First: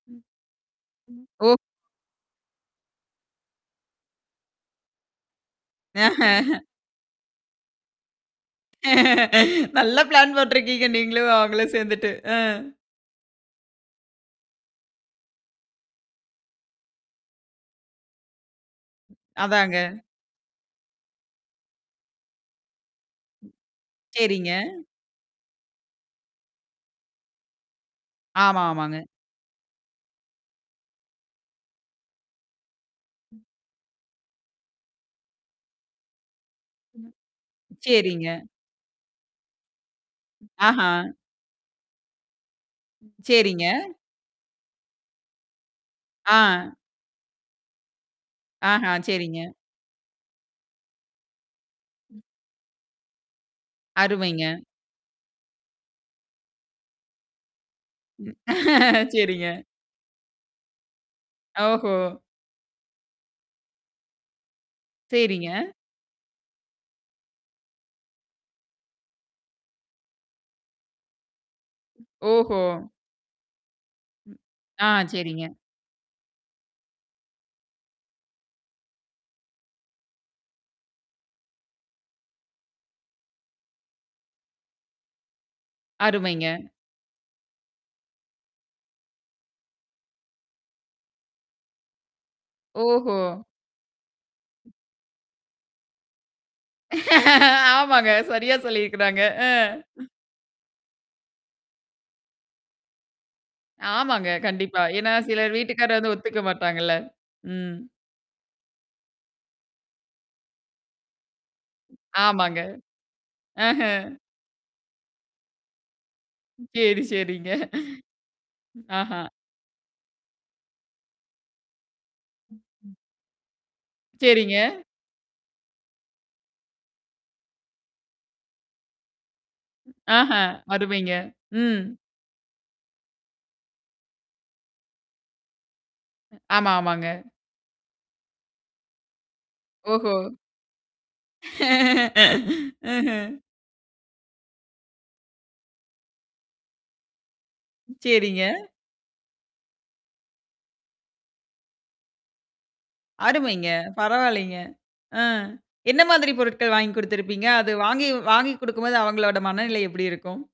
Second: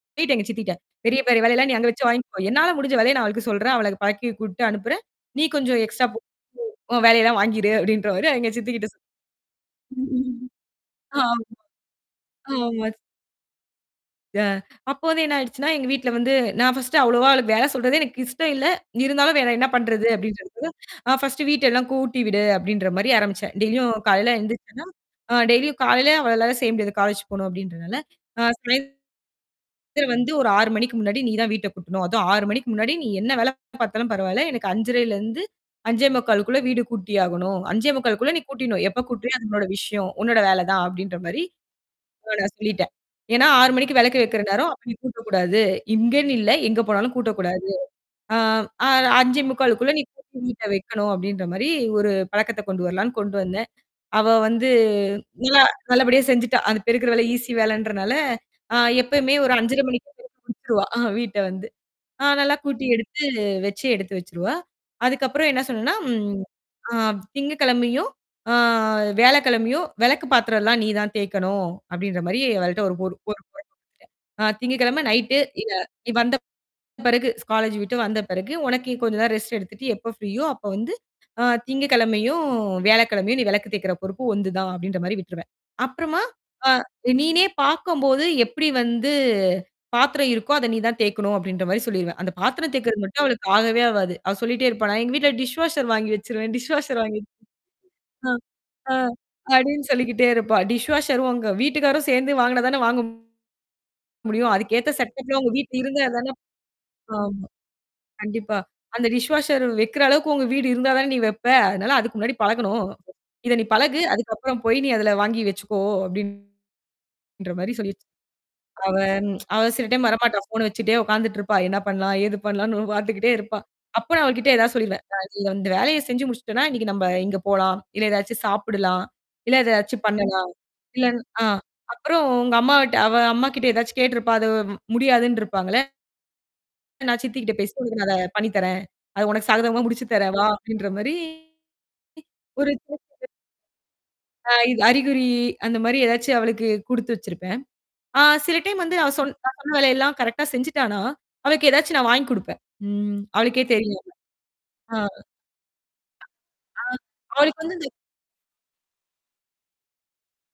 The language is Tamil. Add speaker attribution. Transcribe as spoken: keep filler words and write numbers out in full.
Speaker 1: சொல்லிட்டேன் எங்க சித்திட்ட, "பெரிய பெரிய வேலை
Speaker 2: ஓ.
Speaker 1: எல்லாம் நீ அங்க வச்சு வாங்கிக்கோ என்னால முடிஞ்ச வேலைய நான் அவளுக்குச் சொல்றேன். அவளளுக்கு பழக்கி கூட்டு அனுப்புறேன். நீ கொஞ்சம் எக்ஸ்ட்ரா [unintelligible] பு உன் வேலையல்லாம் வாங்கிரு" அப்படின்ற மாரி எங்க சித்தி கிட்ட
Speaker 2: நல்லா பிளான் போட்ருக்கீங்க நீங்களும்
Speaker 1: ஆமா
Speaker 2: அவுங்களும் சேந்துட்டு. ஆ.
Speaker 1: ஆமா. யா அப்போ வந்து என்னா ஆயிடுச்சுனா, எங்க வீட்ல வந்து நான் ஃபஸ்டு அவ்வளவா அவளுக்கு வேல சொல்றதே எனக்கு இஷ்டம் இல்ல, இருந்தாலும் வேற என்னா
Speaker 2: அதாங்க.
Speaker 1: பண்றது? அப்படின்னு சொல்ட்டு அ "ஃபஸ்டு வீட்டை எல்லாம் கூட்டி விடு" அப்படின்ற மாதிரி ஆரம்பிச்சேன். டெய்லியும் காலைல
Speaker 2: சரிங்க.
Speaker 1: எந்திருச்சன்னா அ டெய்லியும் காலைல அவளாலலாம் செய்ய முடியாது. காலேஜ் போணும் அப்படின்றனால, அ
Speaker 2: ஆமாமாங்க.
Speaker 1: "சாயந்திரம் வந்து ஒரு ஆறு மணிக்கு முன்னாடி நீ தான் வீட்டைக் கூட்டணும். அதும் ஆறு மணிக்கு முன்னாடி, நீ என்ன
Speaker 2: ம்.
Speaker 1: வேலை பாத்தாலும் பரவால்லை, எனக்கு அஞ்சரைல இருந்து அஞ்சே முக்கால்க்கு உள்ள வீடு
Speaker 2: ம்.
Speaker 1: கூட்டி ஆகணும். அஞ்சே
Speaker 2: சரிங்க.
Speaker 1: முக்கால்குள்ள நீ கூட்டிட்னும். எப்ப கூட்டுறியோ அது உன்னோட விஷயம், உன்னோட வேலை தான்"
Speaker 2: ஆஹா.
Speaker 1: அப்படின்ற மாரி சொல்லிட்டேன். "ஏன்னா ஆறு
Speaker 2: சரிங்க.
Speaker 1: மணிக்கு வெளக்கு வைக்கிற நேரம் நீ கூட்டக் கூடாது. இங்கேன்னு இல்ல,
Speaker 2: ஆ.
Speaker 1: எங்க போனாலும் கூட்டக் கூடாது. ஆ
Speaker 2: ஆஹா.
Speaker 1: அஞ்சே
Speaker 2: சரிங்க.
Speaker 1: முக்கால்க்குள்ள நீ கூட்டி வீட்ட வைக்கணும்" அப்படின்ற மாரி ஒரு
Speaker 2: ம்.
Speaker 1: பழக்கத்தை கொண்டு வரலாம்ன்னு, கொண்டு வந்தேன். அவ
Speaker 2: அருமைங்க.
Speaker 1: வந்து நல்லா நல்லபடியா செஞ்சுட்டா. அந்தப் பெருக்கிற வேலை ஈஸி வேலைன்றனால அ எப்பவுமே
Speaker 2: சரிங்க.
Speaker 1: ஒரு அஞ்சரை மணிக்கு கூட்டிருவா அ வீட்ட வந்து.
Speaker 2: ஓஹோ.
Speaker 1: அ நல்லா கூட்டி, எடுத்து, வச்சு, எடுத்து வச்சிருவா. அதுக்கப்புறம்
Speaker 2: சரிங்க.
Speaker 1: என்ன சொன்னேன்னா, ம் "திங்ககிழமையும், ஆ வியாழக்கிழமையும், வெளக்கு பாத்திரல்லாம் நீ தான் தேய்க்கணும்!" அப்டின்ற மாரி
Speaker 2: ஓஹோ.
Speaker 1: அவள்ட ஒரு [unintelligible] அ
Speaker 2: ஆ,
Speaker 1: திங்ககிழம நைட்டு,
Speaker 2: சரிங்க.
Speaker 1: இவ நீ வந்த பிறகு காலேஜ் விட்டு வந்த பிறகு, உனக்குக் கொஞ்சம் ரெஸ்டட் எடுத்துட்டு எப்ப ஃப்ரீயோ அப்ப வந்து, அ திங்ககிழமயும், வியாழக்கிழமயும், நீ வெளக்கு தேய்க்கிற பொறுப்பு ஒன்து தான் அப்படின்ற மாரி விட்ருவேன். அப்புறமா,
Speaker 2: அருமைங்க.
Speaker 1: ஆ "நீனே பாக்கம்போது, எப்டி வந்து பாத்திரம் இருக்கோ? அத நீ தான் தேய்க்கணும்" அப்படின்ற மாரி சொல்லிருவேன் அந்தப் பாத்திரம் தேய்க்குறக்கு
Speaker 2: ஓஹோ.
Speaker 1: மட்டும் அவளுக்கு ஆகவே ஆகாது. அவ சொல்லிட்டே
Speaker 2: ம்.
Speaker 1: இருப்பா. "நான் எங்க வீட்டுல டிஷ் வாஷர் வாங்கி வச்சிருவேன் டிஷ் வாஷர் வாங்கி"
Speaker 2: ஆமாங்க.
Speaker 1: அ
Speaker 2: சரியா சொல்லி
Speaker 1: அ
Speaker 2: இருக்குறாங்க.
Speaker 1: அப்படின்னு சொல்லிக்கிட்டே இருப்பா. "டிஷ் வாஷர் உங்க வீட்டுக்காரும் சேந்து வாங்குனா தானே, வாங்க
Speaker 2: ஆமாங்க,
Speaker 1: முடியும்? அதுக்கு
Speaker 2: கண்டிப்பா.
Speaker 1: ஏத்த
Speaker 2: ஏன்னா
Speaker 1: செட்டப்லாம் உங்க
Speaker 2: சிலர்
Speaker 1: வீட்ல இருந்தா
Speaker 2: வீட்டுக்காரர்
Speaker 1: தானே
Speaker 2: ஒத்துக்க மாட்டாங்க இல்ல.
Speaker 1: ஆமா,
Speaker 2: ம்.
Speaker 1: கண்டிப்பா அந்த டிஷ் வாஷர் வெக்கிற அளவுக்கு உங்க வீடு இருந்தா தான்டீ வெப்பே! அதுனால, அதுக்கு முன்னாடி
Speaker 2: ஆமாங்க.
Speaker 1: பழகணும். இத நீ
Speaker 2: ஆஹ.
Speaker 1: பழகு. அதுக்கப்புறம் போய், நீ அதுல வாங்கி வெச்சுக்கோ!" அப்படின்ற
Speaker 2: சரி சரிங்க.
Speaker 1: மாரி சொல்லி வச் அவ
Speaker 2: ஆஹா.
Speaker 1: அவ சில டைம் வர மாட்டா. ஃபோன வச்சுக்ட்டே உக்காந்துட்டு இருப்பா. என்ன பண்ணலாம், ஏது
Speaker 2: ம்,
Speaker 1: பண்ணலாம்னு
Speaker 2: ம்.
Speaker 1: பாத்துகிட்டே இருப்பா. அப்ப நான் அவகிட்ட
Speaker 2: சரிங்க.
Speaker 1: ஏதாவது சொல்லிருவேன். நான் இது அந்த வேலையைச் செஞ்சு முடிச்சிட்டன்னா, இன்னைக்கு நம்ப இங்க போலாம், இல்ல எதாச்சும் சாப்பிடலாம், இல்ல எதாச்சும்
Speaker 2: ஆஹ,
Speaker 1: பண்ணலாம். இல்ல
Speaker 2: அருமைங்க,
Speaker 1: அ
Speaker 2: ம்.
Speaker 1: அப்புறம் உங்க அம்மாகிட்ட அவ அம்மா கிட்ட எதாச்சும் கேட்ருப்பா, அது முடியாதுன்னு இருப்பாங்கல்ல!
Speaker 2: ஆமாமாங்க.
Speaker 1: "நான் சித்தி கிட்ட பேசினேன். உனக்கு நான் அத பண்ணி தரேன். அது உனக்குச் சாதகமா முடிச்சு
Speaker 2: ஓஹோ.
Speaker 1: தரேன் வா" அப்படின்ற மாரி ஒரு. [unintelligible]
Speaker 2: ம்ஹ்ம்.
Speaker 1: அ இது அறிகுறி, அந்த மாரி எதாச்சும் அவளுக்குக் குடுத்து வச்சிருப்பேன். அ
Speaker 2: சரிங்க.
Speaker 1: சில டைம் வந்து அவ சொன் நான் சொன்ன வேலையல்லாம் கரெக்டா செஞ்சுட்டானா! அவளுக்கு எதாச்சும் நான் வாங்கி குடுப்பேன். ம் அவளுக்கே
Speaker 2: அருமைங்க.
Speaker 1: தெரியும் அது
Speaker 2: பரவாயில்லைங்க.
Speaker 1: அ
Speaker 2: அஹ், என்னா மாதிரி பொருட்கள் வாங்கி குடுத்திருப்பீங்க?
Speaker 1: அவளுக்கு
Speaker 2: அது
Speaker 1: வந்து இந்த
Speaker 2: வாங்கி வாங்கி குடுக்கும் போது அவங்களோட மனநிலை எப்டி இருக்கும்?